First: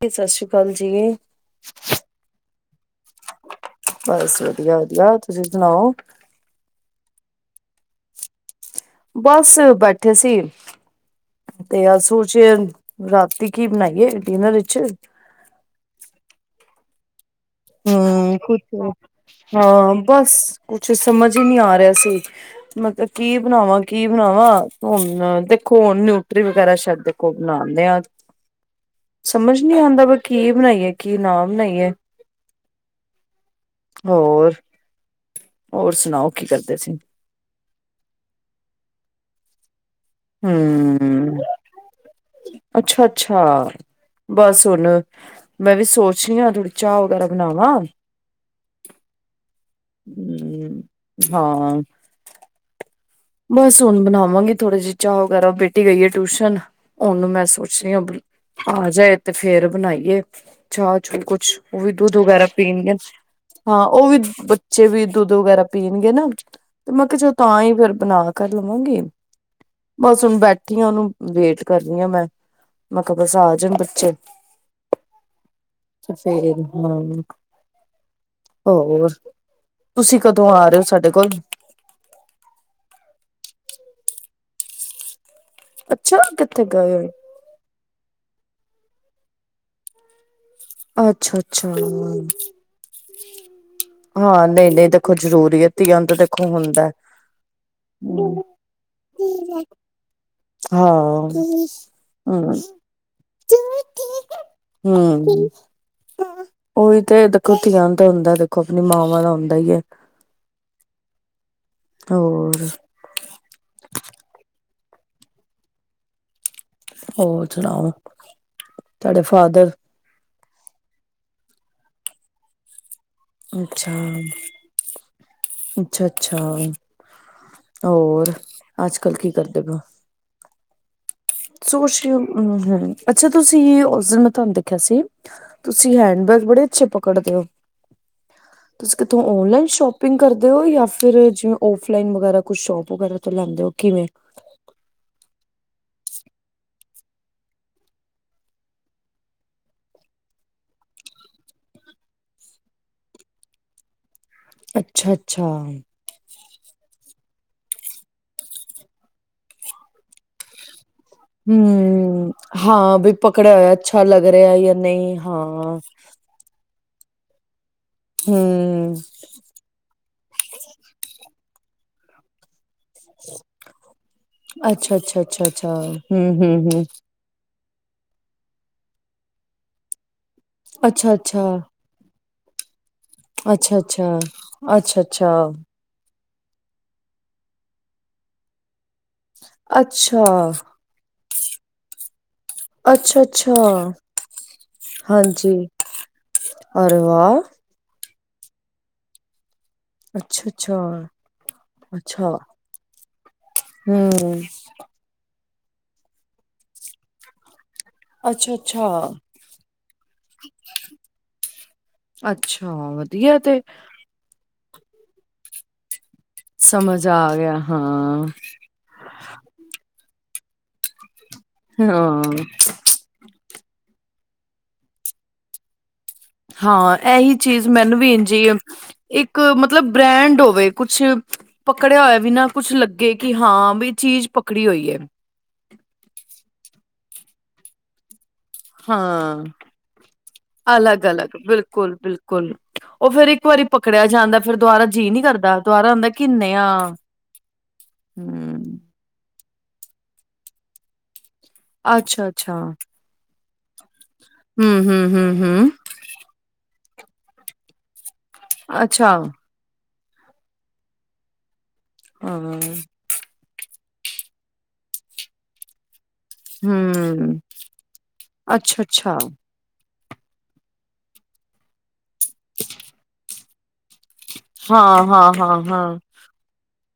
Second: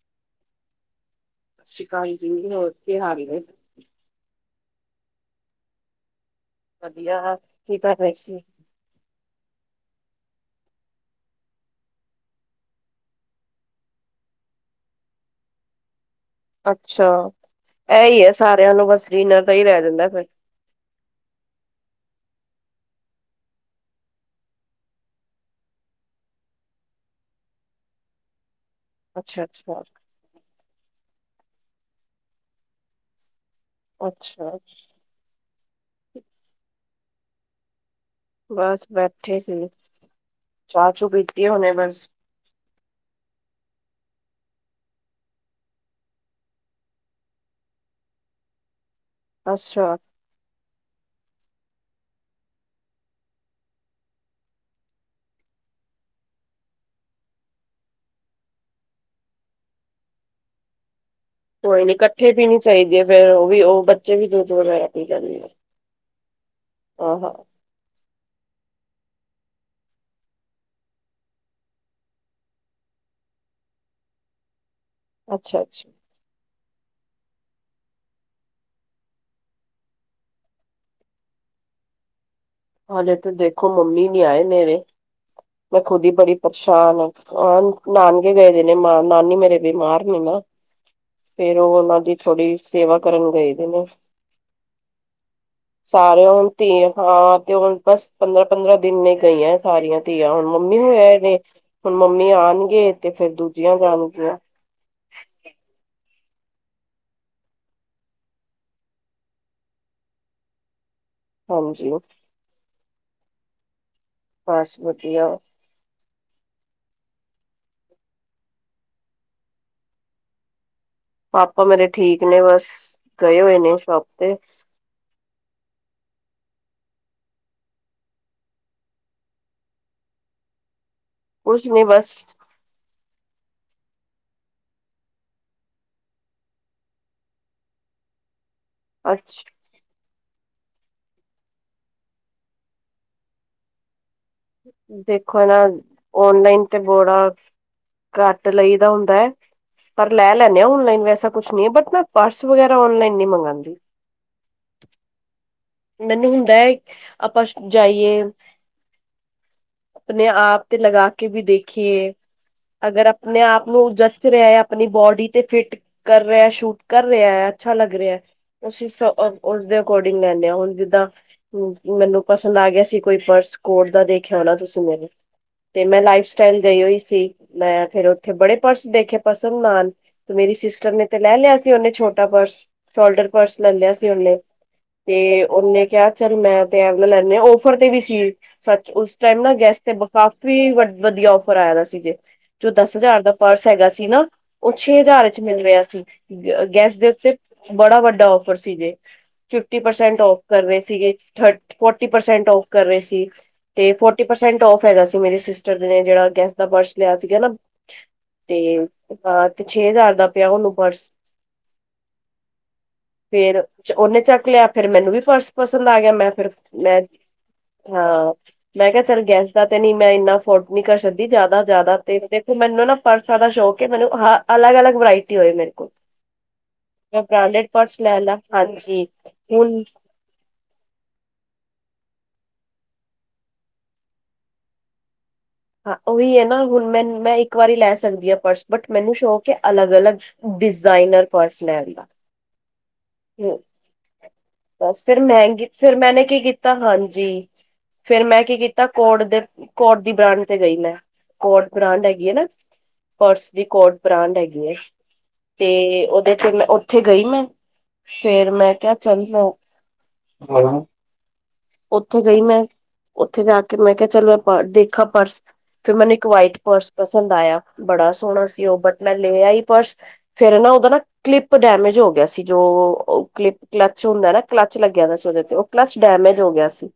ਤੇ ਸਤਿ ਸ੍ਰੀ ਕਾਲ ਜੀ ਸਤਿ ਸ੍ਰੀ ਕਾਲ ਜੀ ਹੋਰ ਕੀ ਹਾਲ ਨੇ ਬਸ ਵਧੀਆ ਵਧੀਆ ਤੁਸੀਂ ਸੁਣਾਓ ਵਧੀਆ ਕੀ ਕਰ ਰਹੇ ਸੀ। ਬਸ ਬੈਠੇ ਸੀ। ਤੇ ਅਸੂ ਚ ਰਾਤੀ ਕੀ ਬਨਾਈਏ ਡਿਨਰ ਇਚ ਅੱਛਾ ਇਹ ਈ ਏ ਹਮ ਸਾਰਿਆਂ ਕੁਛ ਨੂੰ ਬਸ ਡਿਨਰ ਦਾ ਈ ਰਹਿ ਹਾਂ ਜਾਂਦਾ ਫੇਰ। ਬਸ ਕੁਛ ਸਮਜ ਈ ਨੀ ਆ ਰਿਹਾ ਸੀ। ਮਲਬ ਕੀ ਬਣਾਵਾਂ ਕੀ ਬਣਾਵਾਂ ਹੁਨ ਦੇਖੋ ਨਿਊਟਰੀ ਵਗੈਰਾ ਛੱਡ ੳਹ ਬਨਾਨੇ ਆ ਸਮਜ ਨੀ ਅੱਛਾ-ਅੱਛਾ। ਆਂਦਾ ਵੀ ਕੀ ਬਣਾਈਏ ਕੀ ਨਾ ਬਣਾਈਏ। ਅੱਛਾ, ਹੋਰ ਅੱਛਾ, ਹੋਰ ਸੁਣਾਓ ਕੀ ਕਰਦੇ ਸੀਂ। ਬਸ ਬੈਠੇ ਸੀ। ਚਾਹ-ਚੂ ਹੁ ਪੀਤੀ ਹੁਣੇ ਬਸ। ਅੱਛਾ ਅੱਛਾ। ਬਸ ਹੁਨ ਮੈਂ ਵੀ ਸੋਚ ਰਹੀ ਆ ਥੋੜੀ ਚਾਹ ਵਗੈਰਾ ਬਨਾਵਾਂ। ਅੱਛਾ। ਹੁ ਹਾਂ। ਬਸ ਹੁਨ ਬਨਾਵਾਂਗੀ ਥੋੜੀ ਜੀ ਚਾਹ ਵਗੈਰਾ ਬੇਟੀ ਗਈ ਏ ਟਿਊਸ਼ਨ ਹੁਨ ਮੈਂ ਸੋਚ ਰਹੀ ਆ ਆ ਜਾਏ ਤੇ ਫੇਰ ਬਨਾਈਏ ਚਾਹ ਚੂ ਕੁ ਉਹ ਕੋਈ ਵੀ ਨੀ ਦੁੱਧ ਇਕੱਠੇ ਵਗੈਰਾ ਪੀਣੀ ਪੀਨਗੇ ਚਾਹੀਦੀ ਹੈ ਫੇਰ ਉਹ ਵੀ ਹਾਂ ਉਹ ਬੱਚੇ ਵੀ ਦੁੱਧ ਬੱਚੇ ਵਗੈਰਾ ਵੀ ਪੀ ਦੁੱਧ ਲੈਂਦੇ ਆ। ਵਗੈਰਾ ਪੀਨਗੇ ਨਾ। ਤੇ ਮੈਂ ਕਿਹਾ ਆਹਾ, ਚਲੋ ਤਾਂ ਹੀ ਫਿਰ ਬਨਾ ਕਰ ਲਵਾਂਗੀ। ਬਸ ਹੁਨ ਬੈਠੀ ਆ ਉਹਨੂੰ ਵੇਟ ਕਰਨੀ ਆ ਮੈਂ ਮੈਂ ਕਿਹਾ ਬਸ ਆ ਜਾਣ ਬੱਚੇ। ਅੱਛਾ ਅੱਛਾ। ਐਸੇ ਮੰਗ [unintelligible] ਹੋਰ ਤੁਸੀਂ ਕਦੋਂ ਆ ਰਹੇ ਹੋ ਸਾਡੇ ਕੋਲ ਹਾਲੇ ਤੇ ਦੇਖੋ ਮੰਮੀ ਨੀ ਆਏ ਮੇਰੇ ਮੈਂ ਖੁਦ ਈ ਅੱਛਾ ਬੜੀ ਕਿੱਥੇ ਗਏ ਪਰਸ਼ਾਨ ਹੋਏ ਆ। ਆ ਨਾਨਗੇ ਗਏ ਦੇ ਨੇ, ਨਾਨੀ ਮੇਰੇ ਬਿਮਾਰ ਨੇ ਨਾ। ਫੇਰ ਓ ਅੱਛਾ-ਅੱਛਾ ਓਨਾਂ ਦੀ ਥੋੜੀ ਸੇਵਾ ਕਰਨ ਗਏ ਦੇ ਨੇ। ਹਾਂ ਨਈ ਨਈ ਦੇਖੋ ਜ਼ਰੂਰੀ ਐ, ਧੀਆਂ ਨੂੰ ਤੇ ਸਾਰੇ ਦੇਖੋ ਹੁਣ ਧੀ ਹੁੰਦਾ। ਹਾਂ ਤੇ ਹੁਣ ਬਸ ਪੰਦਰਾਂ -ਪੰਦਰਾਂ ਦਿਨ ਲਈ ਗਈਆਂ ਸਾਰੀਆਂ ਧੀਆਂ। ਹੁੁਣ ਮੰਮੀ ਵੀ ਆਏ ਹਾਂ ਨੇ। ਹੁਣ ਮੰਮੀ ਹੂੰ-ਹੂੰ ਆਣਗੇ ਤੇ ਫੇਰ ਦੂਜੀਆਂ ਜਾਣ ਗੀਆਂ। ਹੂੰ ਓਈ ਤੇ ਦੇਖੋ ਧੀਆਂ ਨੂੰ ਤਾਂ ਹੁੰਦਾ ਦੇਖੋ ਆਪਣੀ ਮਾਵਾਂ ਦਾ ਹੁੰਦਾ ਈ ਐ। ਹਾਂਜੀ ਹੋਰ ਬਸ ਵਧੀਆ। ਹੋਰ ਸੁਣਾਓ ਤਾਡੇ ਫਾਦਰ। ਪਾਪਾ ਮੇਰੇ ਠੀਕ ਨੇ ਬਸ ਗਏ ਹੋਏ ਨੇ ਓ ਸ਼ੋਪ ਤੇ। ਅੱਛਾ ਅੱਛਾ ਹੋਰ ਅੱਜ ਕੱਲ੍ਹ ਕੀ ਕਰਦੇ ਪਏ ਓ। ਕੁਛ ਨੀ ਸੋਚ ਰੀ ਬਸ ਉ ਹੂੰ ਅੱਛਾ ਤੁਸੀਂ ਓਸ ਦਿਨ ਮੈਂ ਤੁਆਨੂੰ ਦੇਖਿਆ ਸੀ ਤੁਸੀਂ ਹੈਂਡਜ਼ ਬੈੈਗ ਬੜੇ ਅੱਛੇ ਪਕੜਦੇ ਓ। ਤੁਸੀਂ ਕਿੱਥੋਂ ਅੱਛ ਔਨਲਾਈਨ ਸ਼ੋਪ ਪਿੰਗ ਕਰਦੇ ਓ, ਜਾਂ ਫਿਰ ਜਿਵੇਂ ਔਫਲਾਈਨ ਵਗੈਰਾ ਕੁਛ ਸ਼ੋਪ ਵਗੈਰਾ ਤੋਂ ਲੈਂਦੇ ਓ ਕਿਵੇਂ। ਦੇਖੋ ਨਾ ਔਨਲਾਈਨ ਤੇ ਬੜਾ ਘੱਟ ਲਈ ਦਾ ਹੁੰਦਾ ਐ। ਪਰ ਲੈ ਲੈਨੇ ਆ ਔਨਲਾਈਨ ਵੈਸਾ ਕੁਛ ਨੀ ਏ, ਬਟ ਮੈਂ ਪਰਸ ਵਗੈਰਾ ਔਨਲਾਈਨ ਨਈ ਮਗਾਂਦੀ। ਅੱਛਾ ਅੱਛਾ। ਮੈਨੂੰ ਹੁੰਦਾ ਐ ਆਪਾਂ ਛਅ ਜਾਈਏ। ਆਪਣੇ ਆਪ ਤੇ ਲਗਾ ਕੇ ਵੀ ਦੇਖੀਏ, ਹਮ ਹਾਂ ਅਗਰ ਬਈ ਆਪਣੇ ਪਕੜਿਆ ਆਪ ਹੋਇਆ ਨੂੰ ਅੱਛਾ ਲੱਗ ਜੱਚ ਰਿਆ ਰਿਹਾ ਜਾਂ ਆਪਣੀ ਨਹੀਂ ਬੋਡੀ ਤੇ ਫਿਟ ਹਾਂ ਕਰ ਰਿਆ ਸ਼ੂਟ ਕਰ ਰਿਆ ਐ ਅੱਛਾ ਲੱਗ ਰਿਆ, ਅਸੀਂ ਹਮ ਸ ਉਸਦੇ ਅਕੋਰਡਿੰਗ ਲੈਂਣੇ ਆਂ ਹੁਣ। ਜਿਦਾ ਹੂ ਮੈਨੂੰ ਪਸੰਦ ਆ ਗਿਆ। ਕੋਈ ਪਰਸ ਕੋਟ ਦਾ ਦੇਖਿਆ ਹੋਣਾ ਤੁਸੀਂ ਅੱਛਾ ਮੇਰੇ, ਅੱਛਾ ਅੱਛਾ ਅੱਛਾ ਤੇ ਮੈਂ ਲਾਈਫ ਹਮ ਸਟਾਈਲ ਹਮ ਗਈ ਹਮ ਹੋਈ ਸੀ। ਮੈਂ ਫੇਰ ਓਥੇ ਬੜੇ ਪਰਸ ਦੇਖੇ ਪਾਸੰਦ ਨਾ ਆਣ, ਮੇਰੀ ਸਿਸਟਰ ਨੇ ਅੱਛਾ ਤੇ ਲੈ ਅੱਛਾ ਲਿਆ ਸੀ ਓਨੇ ਛੋਟਾ ਛੋਟਾ ਪਰਸ, ਸ਼ੋਲਡਰ ਪਰਸ ਲੈ ਅੱਛਾ ਲਿਆ ਸੀ ਓਨੇ ਅੱਛਾ ਅੱਛਾ ਤੇ ਓਨੇ ਕਿਆ ਚੱਲ ਮੈਂ ਤੇ ਏ ਵਾਲਾ ਲੈਨੇ ਆ, ਓਫਰ ਤੇ ਵੀ ਸੀ ਸੱਚ ਉਸ ਓਸ ਟੈਮ ਨਾ ਗੈਸ ਤੇ ਅੱਛਾ ਅੱਛਾ ਵਕਾਫੀ ਵ ਵਧੀਆ ਔਫਰ ਆਇਆ ਦਾ ਸੀ ਜੇ। ਜੋ ਦਸ ਅੱਛਾ ਹਜ਼ਾਰ ਦਾ ਪਰਸ ਹੈਗਾ ਅੱਛਾ ਸੀ ਨਾ ਓ ਛੇ ਹਜ਼ਾਰ ਵਿੱਚ ਹਾਂਜੀ ਮਿਲ ਰਿਆ ਸੀ। ਗ ਗੈਸ ਅਰੇ ਦੇ ਉੱਤੇ ਵਾਹ ਬੜਾ ਵੱਡਾ ਆਫਰ ਸੀ ਜੇ, ਫਿਫਟੀ ਪਰਸੈਂਟ ਆਫ ਅੱਛਾ ਕਰ ਰਏ ਅੱਛਾ ਸੀਗੇ, ਥਰ ਫੋਰਟੀ ਅੱਛਾ ਪਰਸੈਂਟ ਆਫ ਕਰ ਰੇਹ ਸੀ ਤੇ ਫੋਰਟੀ ਹਮ ਪਰਸੈਂਟ ਆਫ ਹੈਗਾ ਸੀ ਮੇਰੇ ਸਿਸਟਰ ਨੇ ਜੇੜਾ ਗੇਸ ਦਾ ਪਰਸ ਲਿਆ ਸੀਗਾ ਨਾ। ਅੱਛਾ ਤੇ ਅੱਛਾ ਆ ਛੇ ਹਜ਼ਾਰ ਦਾ ਪਿਆ ਓਨੂੰ ਪਰਸ। ਅੱਛਾ ਵਧੀਆ ਤੇ ਫੇਰ ਚ ਓਨੇ ਚੱਕ ਲਿਆ ਫੇਰ ਮੈਨੂੰ ਵੀ ਪਰਸ ਪਸੰਦ ਆ ਗਿਆ, ਮੈਂ ਪਰਸ ਮੈਂ ਸਮਝ ਆ ਗਿਆ ਹਾਂ ਮੈਂ ਕਿਆ ਚੱਲ ਗੈਸ ਦਾ ਤੇ ਨੀ ਮੈਂ ਏਨਾ ਫੋਰਡ ਨੀ ਕਰ ਸਕਦੀਵ ਜ਼ਾਦਾ ਜ਼ਾਦਾ ਤੇ ਹਾਂ, ਦੇਖੋ ਮੈਨੂੰ ਨਾ ਪਰਸਾਂ ਦਾ ਸ਼ੌਕ ਏ ਮੈਨੂੰ ਹਾਂ ਅਲੱਗ ਅਲੱਗ ਵਰਾਇਟੀ ਹੋਏ ਮੇਰੇ ਕੋਲ। ਹਾਂ ਮੈਂ ਏਹੀ ਬ੍ਰਾਂਡਡ ਚੀਜ਼ ਮੈਨੂੰ ਪਰਸ ਵੀ ਲੈ ਇੰਜ ਲਾ ਈ ਏ, ਹਾਂਜੀ ਇੱਕ ਹੁਣ ਮਤਲਬ ਬ੍ਰੈਂਡ ਹੋਵੇ ਕੁਛ ਪਕੜਿਆ ਹੋਇਆ ਵੀ ਨਾ ਕੁਛ ਲੱਗੇ ਕੀ ਹਾਂ ਬੀ ਚੀਜ਼ ਪਕੜੀ ਹੋਈ ਐ। ਹਾਂ ਓਈ ਐ ਨਾ ਹੁਣ ਮੈਂ ਮੈਂ ਇੱਕ ਵਾਰੀ ਲੈ ਸਕਦੀ ਆਂ। ਪਰਸ ਬਟ ਮੈਨੂੰ ਹਾਂ, ਸ਼ੌਕ ਹੈ ਅਲੱਗ ਅਲੱਗ ਡਿਜ਼ਾਇਨਰ ਪਰਸ ਲੈਣ ਦਾ ਕੁੱਲ ਉਹ ਫੇਰ ਇੱਕ ਹੂੰ, ਵਾਰੀ ਪਕੜਿਆ ਜਾਂਦਾ ਫੇਰ ਦੁਬਾਰਾ ਬਸ ਜੀਅ ਫਿਰ ਨੀ ਕਰਦਾ ਮਹਿੰਗੀ ਦੁਬਾਰਾ ਹੁੰਦਾ ਕਿ ਨਿਆ ਫੇਰ ਮੈਂ ਕੀ ਹੂੰ, ਕੀਤਾ ਕੋਡ ਦੇ ਕੋਡ ਦੀ ਬ੍ਰਾਂਡ ਤੇ ਗਈ ਮੈਂ ਕੋਡ ਬ੍ਰਾਂਡ ਹੈਗੀ ਹੈ ਨਾ ਅੱਛਾ-ਅੱਛਾ, ਪਰਸ ਦੀ ਕੋਡ ਬ੍ਰਾਂਡ ਹੈਗੀ ਏ ਤੇ ਹੂੰ-ਹੂੰ-ਹੂੰ-ਹੂੰ, ਉਹਦੇ ਫੇਰ ਮੈਂ ਉੱਥੇ ਗਈ ਮੈਂ ਫੇਰ ਮੈਂ ਕਿਆ ਅੱਛਾ, ਚੱਲ ਮੈ ਉੱਥੇ ਗਈ ਹਾਂ, ਮੈਂ ਉੱਥੇ ਜਾ ਕੇ ਮੈਂ ਕਿਹਾ ਚਲ ਮੈਂ ਪਰ ਦੇਖਾ ਪਰਸ ਫੇਰ ਮੈਨੇ ਇੱਕ ਵਾਈਟ ਪਰਸ ਪਸੰਦ ਹੂੰ, ਆਇਆ ਬੜਾ ਸੋਹਣਾ ਸੀ ਉਹ ਬਟ ਮੈਂ ਅੱਛਾ-ਅੱਛਾ, ਲੇ ਆਈ ਪਰਸ ਫੇਰ ਨਾ ਉਹਦਾ ਨਾ ਕਲਿੱਪ ਡੈਮੇਜ ਹੋ ਗਿਆ ਸੀ ਜੋ ਅਹ ਕਲਿੱਪ ਕਲੱਚ ਹੁੰਦਾ ਨਾ ਕਲਚ ਲੱਗਿਆ ਦਾ ਸੀ ਹਾਂ-ਹਾਂ, ਉਹਦੇ ਤੇ ਉਹ ਹਾਂ-ਹਾਂ, ਕਲਚ ਡੈਮੇਜ ਹੋ ਗਿਆ ਸੀ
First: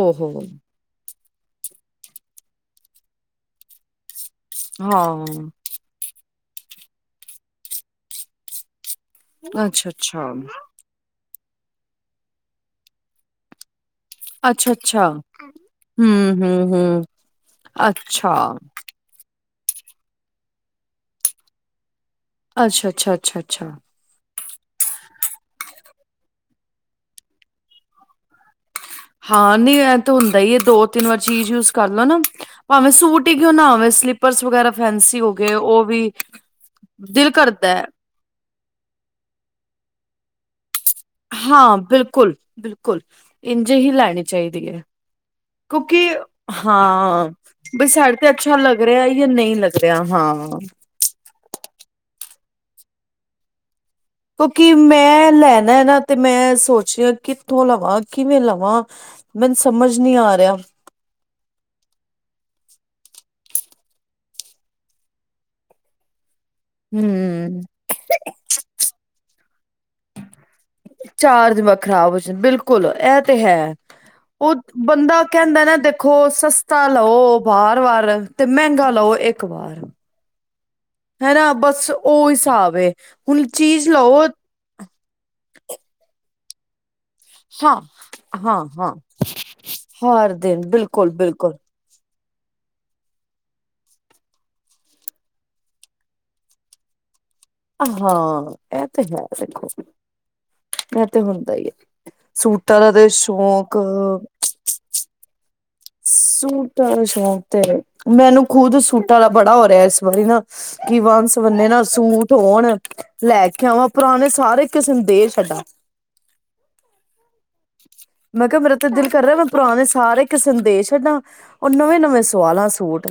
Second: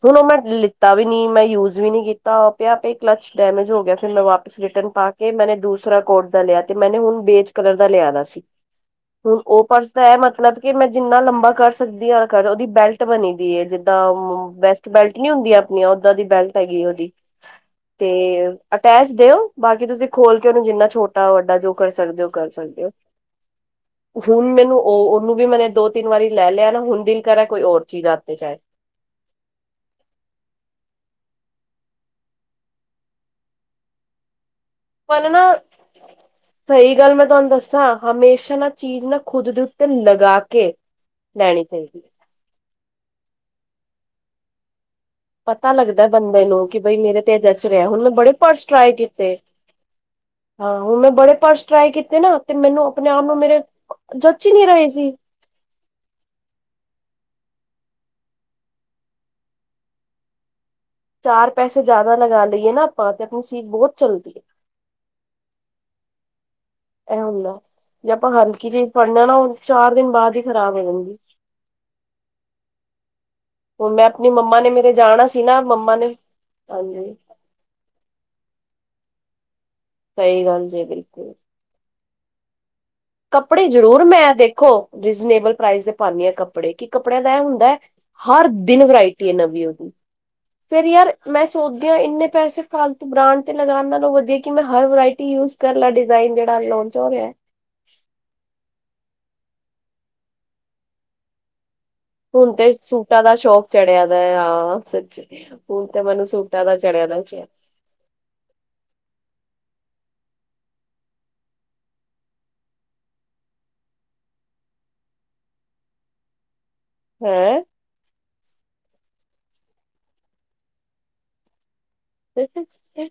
ਓ ਹੁਣ ਉਹ ਹੋ, ਮੈਂ ਕੀਤਾ ਵੀ ਨੀ ਮੈਂ ਯੂਜ ਵੀ ਨੀ ਕੀਤਾ ਉ ਪਿਆ ਪਿਆ ਈ ਕਲਚ ਡੈਮੇਜ ਹੋ ਗਿਆ ਫੇਰ ਮੈਂ ਵਾਪ ਪਸ ਰਿਟਰਨ ਪਾ ਕੇ ਹਾਂ। ਮੈੇ ਦੂਸਰਾ ਕੋਟ ਦਾ ਲਿਆ ਤੇ ਮੈਨੇ ਹੁਣ ਬੇਜ ਕਲਰ ਦਾ ਲਿਆਣਾ ਸੀ ਹੁਣ ਉਹ ਪਰਸ ਤਾਂ ਇਹ ਅੱਛਾ-ਅੱਛਾ, ਮਤਲਬ ਕਿ ਮੈਂ ਜਿੰਨਾ ਲੰਬਾ ਕਰ ਸ ਸਕਦੀ ਆਂ ਕਰ ਉਦੀ ਬੈਲਟ ਬਣੀ ਦੀ ਏ ਜ ਦਾ ਬੈਸਟ ਅੱਛਾ-ਅੱਛਾ, ਬੈਲਟ ਨੀ ਹੁੰਦੀਆਂ ਆਪਣੀਆਂ ਓਦਾਂ ਦੀ ਬੈਲਟ ਹੈਗੀ ਹੂੰ-ਹੂੰ-ਹੂੰ, ਉਹਦੀ ਅੱਛਾ, ਤੇ ਬੈਸਟ ਏ ਓ ਬਾਕੀ ਤੁਸੀਂ ਖੋਲ ਕੇ ਉਹਨੂੰ ਜਿੰਨਾ ਛੋਟਾ ਵੱਡਾ ਜੋ ਕਰ ਸਕਦੇ ਹੋ ਕਰ ਸਕਦੇ ਹੋ ਅੱਛਾ-ਅੱਛਾ, ਅੱਛਾ-ਅੱਛਾ, ਹੁਣ ਮੈਨੂੰ ਉਹ ਉਹਨੂੰ ਵੀ ਮੈਂ ਹੁਣ ਮੈਨੂੰ ਦੋ ਤਿੰਨ ਵਾਰੀ ਲੈ ਲਿਆ ਨਾ ਹੁਣ ਦਿਲ ਕਰ ਕੋਈ ਔਰ ਚੀਜ਼ ਹੱਥ ਏਚ ਆਏ ਹਾਂ ਨੀ ਐਂ ਤਾਂ ਹੁੰਦਾ ਹੀ ਹੈ ਦੋ ਤਿੰਨ ਵਾਰ ਚੀਜ਼ ਯੂਜ ਕਰ ਲੋ ਨਾ ਭਾਵੇਂ ਸੂਟ ਹੀ ਕਿਉਂ ਨਾ ਹੋਵੇਂ ਸਲਿਪ ਪਰਸ ਵਗੈਰਾ ਫੈਸੀ ਪਰ ਹੋ ਨਾ ਗਏ ਉਹ ਵੀ ਸਹੀ ਗੱਲ ਮੈਂ ਦਿਲ ਤੁਹਾਨੂੰ ਕਰਦਾ ਹੈ ਦੱਸਾਂ ਹਮੇਸ਼ਾ ਨਾ ਚੀਜ਼ ਨਾ ਖੁਦ ਦੇ ਉੱਤੇ ਲਗਾ ਕੇ ਲੈਣੀ ਹਾਂ ਚਾਹੀਦੀ ਬਿਲਕੁਲ ਬਿਲਕੁਲ ਇੰਝ ਹੀ ਲੈਣੀ ਚਾਹੀਦੀ ਹੈ ਪਤਾ ਕਿਉਂਕਿ ਲੱਗਦਾ ਬੰਦੇ ਨੂੰ ਕਿ ਬਈ ਮੇਰੇ ਹਾਂ ਤੇ ਜਚ ਬਈ ਰਿਹਾ ਹੁਣ ਮੈਂ ਸੈਡ ਤੇ ਬੜੇ ਅੱਛਾ ਪਰਸ ਲੱਗ ਟਰਾਈ ਰਿਹਾ ਜਾਂ ਕੀਤੇ ਨਹੀਂ ਲੱਗ ਰਿਆ ਹਾਂ ਹਾਂ ਹੁਣ ਮੈਂ ਬੜੇ ਪਰਸ ਟਰਾਈ ਕੀਤੇ ਨਾ ਤੇ ਮੈਨੂੰ ਆਪਣੇ ਆਪ ਨੂੰ ਮੇਰੇ ਜੱਚ ਹੀ ਨਹੀਂ ਕਿਉਂਕਿ ਰਹੇ ਸੀ ਮੈਂ ਲੈਣਾ ਏ ਨਾ ਤੇ ਮੈਂ ਸੋਚ ਰਈ ਆ ਕਿੱਥੋਂ ਲਵਾਂ ਕਿਵੇਂ ਲਵਾਂ ਮੈਨੂੰ ਸਮਝ ਨੀ ਆ ਰਿਹਾ ਚਾਰ ਪੈਸੇ ਜ਼ਿਆਦਾ ਲਗਾ ਲਈਏ ਨਾ ਆਪਾਂ ਤੇ ਆਪਣੀ ਜੀਭ ਬਹੁਤ ਚੱਲਦੀ ਏ ਇਹ ਹੁੰਦਾ ਹਮ ਜੇ ਆਪਾਂ ਹਲਕੀ ਚੀਜ਼ ਫੜਣੇ ਆ ਨਾ ਉਹ ਚਾਰ ਦਿਨ ਬਾਅਦ ਹੀ ਖਰਾਬ ਹੋ ਜਾਂਦੀ ਚਾਰਜ ਵੱਖ ਖ਼ਰਾਬ ਜ ਬਿਲਕੁਲ ਇਹ ਤੇ ਹੈ ਹੁਣ ਮੈਂ ਆਪਣੀ ਉਹ ਮੰਮਾ ਨੇ ਮੇਰੇ ਬੰਦਾ ਜਾਣਾ ਸੀ ਕਹਿੰਦਾ ਨਾ ਮੰਮਾ ਨੇ ਦੇਖੋ ਸਸਤਾ ਹਾਂਜੀ ਲਓ ਵਾਰ ਵਾਰ ਤੇ ਮਹਿੰਗਾ ਲਓ ਇੱਕ ਵਾਰ ਸਹੀ ਗੱਲ ਜੇ ਕਹੀ ਹੈਨਾ ਬਸ ਉਹ ਹਿਸਾਬ ਏ ਹੁਣ ਕੱਪੜੇ ਚੀਜ਼ ਜ਼ਰੂਰ ਲਓ ਮੈਂ ਦੇਖੋ ਰੀਜਨੇਬਲ ਪ੍ਰਾਈਸ ਦੇ ਪਾਨੀ ਆ ਕੱਪੜੇ ਕੱਪੜੇ ਕਿ ਕੱਪੜਿਆਂ ਦਾ ਇਹ ਹੁੰਦਾ ਹੈ ਹਾਂ ਹਰ ਹਾਂ ਦਿਨ ਹਾਂ ਵਰਾਇਟੀ ਹੈ ਨਵੀਂ ਉਹਦੀ ਹਰ ਦਿਨ ਫਿਰ ਬਿਲਕੁਲ ਯਾਰ ਮੈਂ ਬਿਲਕੁਲ ਸੋਚ ਕੇ ਇੰਨੇ ਪੈਸੇ ਫਾਲਤੂ ਬ੍ਰਾਂਡ ਤੇ ਲਗਾਣ ਨਾਲੋਂ ਵਧੀਆ ਕਿ ਮੈਂ ਹਰ ਵਰਾਇਟੀ ਯੂਜ ਕਰ ਲੈ ਡਿਜ਼ਾਇਨ ਜਿਹੜਾ ਲਾਉਣ ਜੋਬ ਅ ਆ ਹਾਂ ਇਹ ਤੇ ਹੈ ਦੇਖੋ ਇਹ ਤੇ ਹੁੰਦਾ ਈ ਐ ਹੁਣ ਤੇ ਸੂਟਾਂ ਦਾ ਸ਼ੌਕ ਚੜਿਆ ਦਾ ਐ ਸੱਚੀ ਹੁਣ ਤੇ ਮੈਨੂੰ ਸੂਟਾਂ ਦਾ ਚੜਿਆ ਸ਼ੌਕ ਤੇ ਮੈਨੂੰ ਖੁਦ ਸੂਟਾਂ ਦਾ ਬੜਾ ਹੋ ਰਿਹਾ ਇਸ ਵਾਰੀ ਨਾ ਕਿ ਵਨ ਸਵੰਨੇ ਨਾ ਸੂਟ ਹੋਣ ਲੈ ਕੇ ਆਵਾਂ ਪੁਰਾਣੇ ਸਾਰੇ ਕਿਸੇ ਨੂੰ ਦੇ ਛੱਡਾਂ ਹੈਂ ਮੈਂ ਕਿਹਾ ਮੇਰਾ ਤੇ ਦਿਲ ਕਰ ਰਿਹਾ ਮੈਂ ਪੁਰਾਣੇ ਸਾਰੇ ਕਿਸੇ ਨੂੰ ਦੇ ਛੱਡਾਂ, ਔਰ ਨਵੇਂ- ਨਵੇਂ ਸੁਵਾਲਾ ਸੂਟ,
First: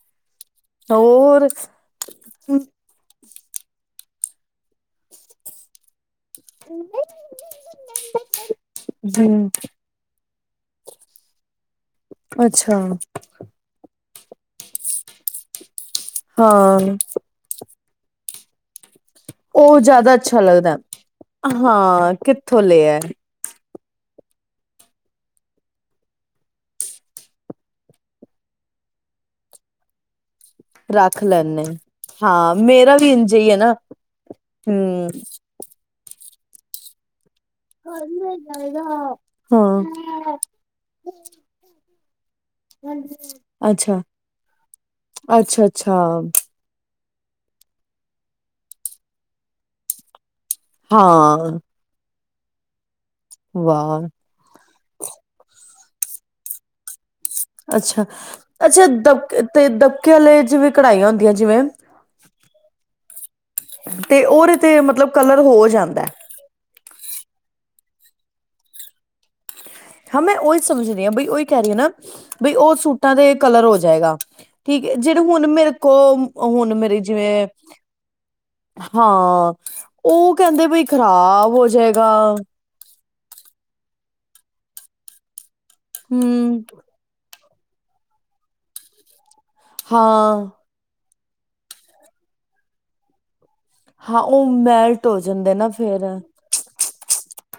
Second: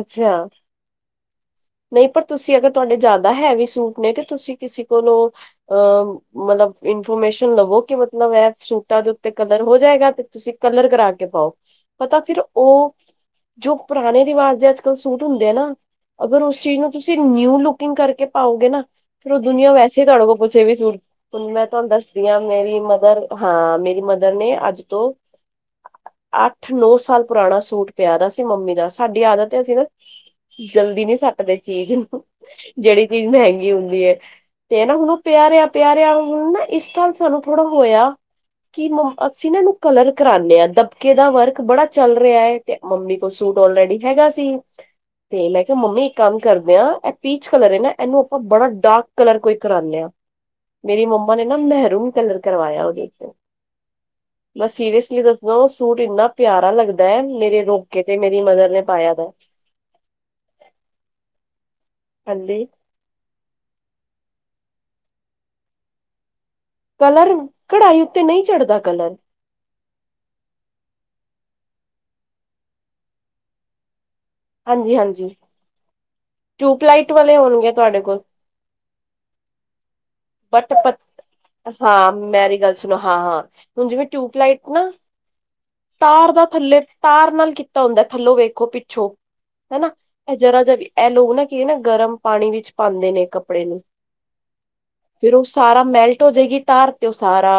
ਅੱਛਾ ਹੋਰ। ਨਹੀਂ ਪਰ ਤੁਸੀਂ ਅਗਰ ਤੁਹਾਡੇ ਜ਼ਿਆਦਾ ਹੈਵੀ ਸੂਟ ਨੇ ਤੇ ਤੁਸੀਂ ਕਿਸੇ ਕੋਲੋਂ, ਅਹ ਮਤਲਬ ਇਨਫੋਰਮੇਸ਼ਨ ਲਵੋ ਕਿ ਮਤਲਬ ਇਹ ਸੂਟਾਂ ਦੇ ਉੱਤੇ ਹਮ ਕਲਰ ਹੋ ਜਾਏਗਾ ਤੇ ਤੁਸੀਂ ਕਲਰ ਕਰਾ ਕੇ ਪਾਓ। ਪਤਾ ਫਿਰ ਅੱਛਾ ਓ, ਜੋ ਪੁਰਾਣੇ ਰਿਵਾਜ਼ ਦੇ ਅੱਜ -ਕੱਲ੍ਹ ਸੂਟ ਹੁੰਦੇ ਆ ਨਾ ਅਗਰ ਉਸ ਚੀਜ਼ ਹਾਂ ਤੁਸੀਂ ਨਿਊ ਲੋਕਿੰਗ ਕਰਕੇ ਪਾਓਗੇ ਨਾ ਫਿਰ ਉਹ ਦੁਨੀਆਂ ਵੈਸੇ ਹੀ ਜ਼ਿਆਦਾ ਤਾਡੇ ਕੋਲ ਅੱਛਾ ਪੁੱਛੇਗੀ ਲੱਗਦਾ ਸੂਟ, ਮੈਂ ਹਾਂ ਤੁਹਾਨੂੰ ਆਂ ਕਿੱਥੋਂ ਮੇਰੀ ਲਿਆ ਮਦਰ ਹਾਂ, ਮੇਰੀ ਮਦਰ ਨੇ ਅੱਜ ਤੋਂ ਅੱਠ- ਨੌ ਸਾਲ ਪੁਰਾਣਾ ਸੂਟ ਪਿਆ ਰਿਆ ਸੀ ਮੰਮੀ ਦਾ, ਸਾਡੀ ਆਦਤ ਐ ਅਸੀਂ ਨਾ ਜਲਦੀ ਨਹੀਂ ਰੱਖ ਸੱਟਦੇ ਲੈਂਦੇ ਚੀਜ਼ ਨੂੰ, ਹਾਂ ਮੇਰਾ ਜਿਹੜੀ ਵੀ ਚੀਜ਼ ਇੰਝ ਹੀ ਹੈ ਮਹਿੰਗੀ ਨਾ ਹੁੰਦੀ ਹੈ। ਤੇ ਹੁਣ ਨਾ ਹਮ ਉਹ ਪਿਆ ਰਿਆ, ਪਿਆ ਰਿਆ ਹੁਣ ਨਾ ਇਸ ਨਾਲ ਸਾਨੂੰ ਥੋੜਾ ਹੋਇਆ ਕਿ ਅਸੀਂ ਨਾ ਨੂੰ ਕਲਰ ਹਾਂ ਕਰਾਂਨੇ ਆ, ਦਬਕੇ ਦਾ ਵਰਕ ਬੜਾ ਚੱਲ ਰਿਹਾ ਏ ਤੇ ਮੰਮੀ ਕੋਲ ਸੂਟ ਔਲਰੈਡੀ ਅੱਛਾ ਹੈਗਾ ਸੀ, ਤੇ ਮੈਂ ਅੱਛਾ ਕਿਹਾ ਮੰਮੀ ਇੱਕ ਅੱਛਾ ਕੰਮ ਕਰਦੇ ਆਂ, ਇਹ ਪੀਚ ਕਲਰ ਏ ਨਾ, ਇਹਨੂੰ ਆਪਾਂ ਬੜਾ ਡਾਰਕ ਕਲਰ ਕੋਈ ਕਰਾਨੇ ਆਂ। ਮੇਰੀ ਮੰਮਾ ਨੇ ਨਾ ਹਾਂ, ਮਹਿਰੂਨ ਕਲਰ ਕਰਵਾਇਆ ਓਦੇ ਉੱਪਰ। ਵਾਓ। ਮੈਂ ਸੀਰੀਅਸਲੀ ਦੱਸ ਦਾ ਉਹ ਸੂਟ ਇੰਨਾ ਪਿਆਰਾ ਲੱਗ ਦਾ, ਮੇਰੇ ਰੋਕੇ ਅੱਛਾ, ਤੇ ਮੇਰੀ ਮਦਰ ਨੇ ਅੱਛਾ ਪਾਇਆ ਦਬ ਦਾ। ਤੇ ਦਬਕੇ ਆਲੇ ਜਿਵੇਂ ਕਢਾਈਆਂ ਹੁੰਦੀਆਂ ਜਿਵੇਂ ਹਾਂਜੀ! ਤੇ ਓਰੇ ਤੇ ਮਤਲਬ ਕਲਰ ਹੋ ਜਾਂਦਾ। ਕਲਰ, ਕਢਾਈ ਉੱਤੇ ਨਹੀਂ ਚੜ੍ਹਦਾ ਕਲਰ। ਹਾਂ ਮੈਂ ਓਹੀ ਸਮਝਦੀ ਹਾਂ ਬਈ ਓਹੀ ਕਹਿ ਰਹੀ ਆਂ ਨਾ, ਬਈ ਉਹ ਸੂਟਾਂ ਦੇ ਕਲਰ ਹੋ ਜਾਏਗਾ। ਠੀਕ ਏ, ਹਾਂਜੀ ਜਿਹੜੇ ਹਾਂਜੀ ਹੁਣ ਮੇਰੇ ਕੋ, ਹੁਣ ਟਿਊਬ ਮੇਰੇ ਲਾਈਟ ਵਾਲੇ ਜਿਵੇਂ ਹੋਣਗੇ ਤੁਹਾਡੇ ਕੋਲ ਹਾਂ, ਉਹ ਕਹਿੰਦੇ ਬਟ ਬਈ ਖਰਾਬ ਹੋ ਹਾਂ ਜਏਗਾ। ਮੇਰੀ ਗੱਲ ਹਾਂ, ਹਾਂ ਹੁਣ ਜਿਵੇਂ ਟਿਊਬ ਲਈਟ ਨਾ ਤਾਰ ਦਾ ਹੂੰ, ਥੱਲੇ, ਤਾਰ ਨਾਲ ਕੀਤਾ ਹੁੰਦਾ ਥੱਲੋਂ ਵੇਖੋ ਪਿੱਛੋਂ। ਹਨਾ, ਇਹ ਹਾਂ, ਜਰਾ ਜਿਹਾ ਐ ਲੋਕ ਨਾ ਕੀ ਨਾ ਗਰਮ ਪਾਣੀ ਵਿੱਚ ਪਾਂਦੇ ਨੇ ਕੱ ਪੜੇ ਨੂੰ, ਹਾਂ ਉਹ ਮੈਲਟ ਹੋ ਫਿਰ ਉਹ ਜਾਂਦੇ ਨਾ ਸਾਰਾ ਫੇਰ। ਮੈਲਟ ਹੋ ਜਾਏਗੀ ਤਾਰ ਤੇ ਉਹ ਸਾਰਾ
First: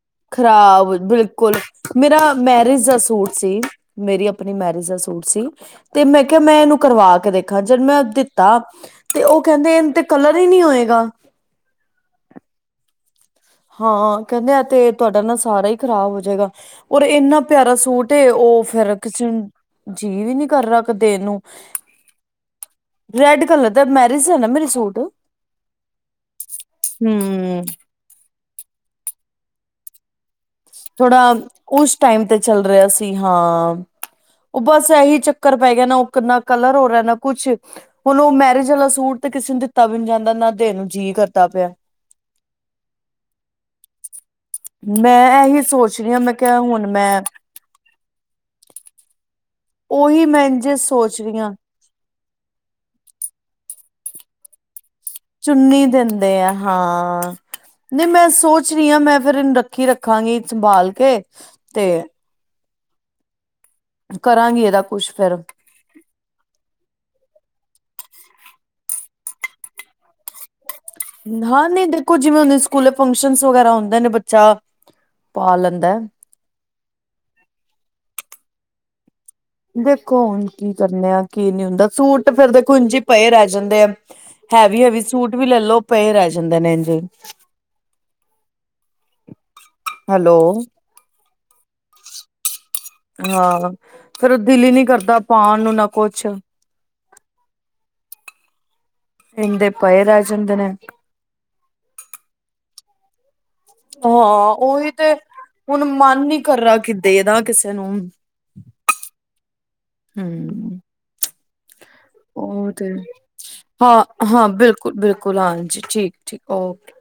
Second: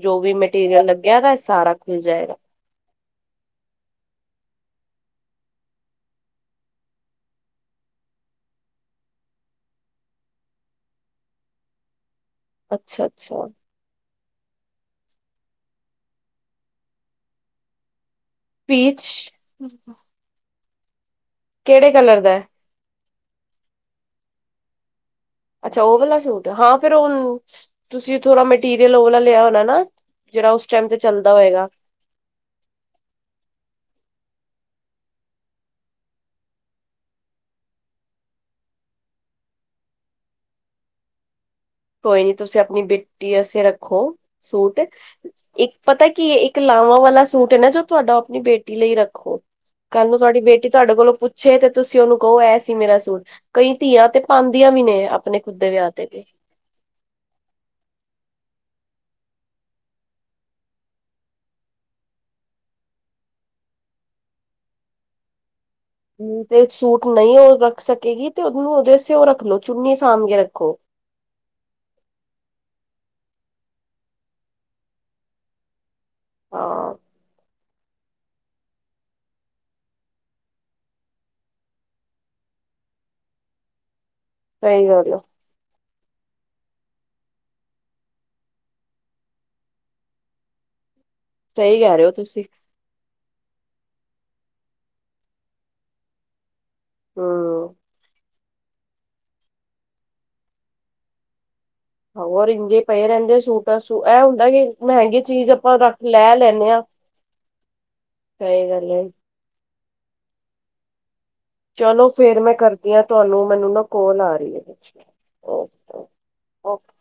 ਜੋ ਵੀ ਮਟੀਰੀਅਲ ਖਰਾਬ ਲੱਗਿਆ ਦਾ ਬਿਲਕੁਲ, ਸਾਰਾ ਖੁੱਲ ਮੇਰਾ ਜਾਏਗਾ ਮੈਰਿਜ ਦਾ ਸੂਟ ਸੀ ਮੇਰੀ ਆਪਣੀ ਮੈਰਿਜ ਦਾ ਸੂਟ ਸੀ। ਤੇ ਮੈਂ ਕਿਹਾ ਮੈਂ ਇਹਨੂੰ ਕਰਵਾ ਕੇ ਦੇਖਾ, ਜਦ ਮੈਂ ਦਿੱਤਾ ਤੇ ਉਹ ਕਹਿੰਦੇ ਇਹ ਤੇ ਕਲਰ ਹੀ ਨਹੀਂ ਹੋਏਗਾ। ਅੱਛਾ -ਅੱਛਾ। ਹਾਂ, ਕਹਿੰਦੇ ਐ ਤੇ ਤੁਹਾਡਾ ਨਾਲ ਸਾਰਾ ਹੀ ਖ਼ਰਾਬ ਹੋ ਜਾਏਗਾ, ਔਰ ਇੰਨਾ ਪਿਆਰਾ ਸੂ ਟ ਤੇ ਉਹ ਫਿਰ ਪੀਚ ਕਿਸੇ ਨੂੰ ਜ ਜੀਅ ਵੀ ਨੀ ਕਰ ਰਿਆ ਕੇ ਦੇਣ ਨੂੰ। ਕਿਹੜੇ ਕਲਰ ਦਾ ਏ? ਰੈਡ ਕਲਰ ਦਾ ਮੈਰਿਜ ਹੈ ਨਾ ਮੇਰੇ ਸੂਟ। ਅੱਛਾ ਉਹ ਵਾਲਾ ਸੂਟ, ਹਾਂ ਫਿਰ ਉਹ, ਹਮ ਤੁਸੀਂ ਥੋੜਾ ਮਟੀਰੀਅਲ ਉਹ ਵਾਲਾ ਲਿਆ ਹੋਣਾ ਨਾ ਜਿਹੜਾ ਉਸ ਟਾਈਮ ਤੇ ਚੱਲਦਾ ਥੋੜਾ ਹੋਏਗਾ। ਉਸ ਟਾਈਮ ਤੇ ਚੱਲ ਰਿਹਾ ਸੀ। ਹਾਂ, ਉਹ ਬਸ ਇਹੀ ਚੱਕਰ ਪੈ ਗਿਆ ਨਾ, ਉਹ ਨਾ ਕਲਰ ਹੋ ਰਿਹਾ, ਨਾ ਕੁਛ। ਹੁਣ ਉਹ ਮੈਰਿਜ ਵਾਲਾ ਸੂਟ ਤੇ ਕਿਸੇ ਨੂੰ ਦਿੱਤਾ ਵੀ ਨੀ ਜਾਂਦਾ, ਨਾ ਦੇਣ ਨੂੰ ਜੀਅ ਕਰਦਾ ਪਿਆ। ਕੋਈ ਨੀ ਤੁਸੀਂ ਆਪਣੀ ਬੇਟੀ ਅਸਤੇ ਰੱਖੋ ਸੂਟ, ਮੈਂ ਇਹੀ ਇੱਕ ਸੋਚ ਪਤਾ ਰਹੀ ਹਾਂ ਕੀ ਮੈਂ ਕਿਹਾ ਇੱਕ ਹੁਣ ਲਾਵਾਂ ਮੈਂ ਵਾਲਾ ਸੂਟ ਹੈ ਨਾ ਜੋ ਤੁਹਾਡਾ ਆਪਣੀ ਬੇਟੀ ਲਈ ਰੱਖੋ। ਕੱਲ੍ਹ ਨੂੰ ਉਹੀ ਤੁਹਾਡੀ ਮੈਂ ਬੇਟੀ ਇੰਝੇ ਤੁਹਾਡੇ ਕੋਲੋ ਸੋਚ ਰਹੀ ਹਾਂ ਪੁੱਛੇ ਤੇ ਤੁਸੀਂ ਉਹਨੂੰ ਕਹੋ ਇਹ ਸੀ ਮੇਰਾ ਸੂਟ, ਕਈ ਧੀਆਂ ਤੇ ਪਾਉਂਦੀਆਂ ਵੀ ਨੇ। ਆਪਣੇ ਖੁਦ ਦੇ ਚੁੰਨੀ ਵਿਆਹ ਤੇ ਦਿੰਦੇ ਆ ਹਾਂ। ਨਹੀਂ ਮੈਂ ਸੋਚ ਰਹੀ ਹਾਂ ਮੈਂ ਫਿਰ ਇਹਨੂੰ ਰੱਖੀ ਰੱਖਾਂਗੀ ਸੰਭਾਲ ਕੇ। ਤੇ ਕਰਾਂਗੀ ਇਹਦਾ ਕੁੱਛ ਫੇਰ ਤੇ ਸੂਟ ਨਹੀਂ ਉਹ ਰੱਖ ਸਕੇਗੀ, ਤੇ ਉਹਨੂੰ ਉਹਦੇ ਅਸਤੇ ਉਹ ਰੱਖ ਲੋ ਚੁੰਨੀ ਸਾਂਭ ਕੇ ਰੱਖੋ। ਹਾਂ ਨਹੀਂ ਦੇਖੋ ਜਿਵੇਂ ਹੋਨੇ ਸਕੂਲੇ ਫੰਕਸ਼ਨਸ ਵਗੈਰਾ ਹੁੰਦੇ ਨੇ ਬੱਚਾ ਪਾ ਲੈਂਦਾ ਏ। ਹਾਂ। ਦੇਖੋ ਹੁਣ ਕੀ ਕਰਨੇ ਆ ਕੀ ਨਹੀਂ ਹੁੰਦਾਂ। ਸੂਟ ਫੇਰ ਦੇਖੋ ਇੰਝ ਪਏ ਰਹਿ ਜਾਂਦੇ ਆ। ਸਹੀ ਹੈਵੀ-ਹੈਵੀ ਗੱਲ ਸੂਟ ਵੀ ਲੈਲੋ ਪਏ ਰਹਿ ਜਾਂਦੇ ਨੇ ਇੰਝੇਈ। ਹੈਲੋ ਸਹੀ ਕਹਿ ਰਹੇ ਹੋ ਤੁਸੀਂ। ਹਾਂ ਫਿਰ ਦਿਲ ਹੀ ਨਹੀਂ ਕਰਦਾ ਪਾਉਣ ਨੂੰ ਨਾ ਕੁਛ। ਹਮ। ਇੰਦੇ ਪਏ ਰਹਿ ਜਾਂਦੇ ਨੇ। ਹੋਰ ਇੰਜ ਹੀ ਪਏ ਰਹਿੰਦੇ ਏ ਸੂਟ। ਕਸੂਰ ਹਾਂ ਇਹ ਹੁੰਦਾ ਕਿ ਉਹੀ ਤੇ ਮਹਿੰਗੀ ਚੀਜ਼ ਆਪਾਂ ਹੁਣ ਰੱਖ ਮਨ ਲੈ ਨੀ ਕਰ ਲੈਣੇ ਰਿਹਾ ਆ ਕਿ ਦੇ ਦਾ ਕਿਸੇ ਨੂੰ ਸਹੀ ਗੱਲ ਏ। ਹਮ। ਚਲੋ ਫੇਰ ਮੈਂ ਉਹ ਤੇ ਕਰਦੀ ਹਾਂ ਤੁਹਾਨੂੰ ਮੈਨੂੰ ਨਾ ਕੋਲ ਆ ਹਾਂ-ਹਾਂ, ਰਹੀ ਹੈ। ਬਿਲਕੁਲ-ਬਿਲਕੁਲ, ਹਾਂਜੀ ਓਕੇ ਠੀਕ-ਠੀਕ ਓਕੇ।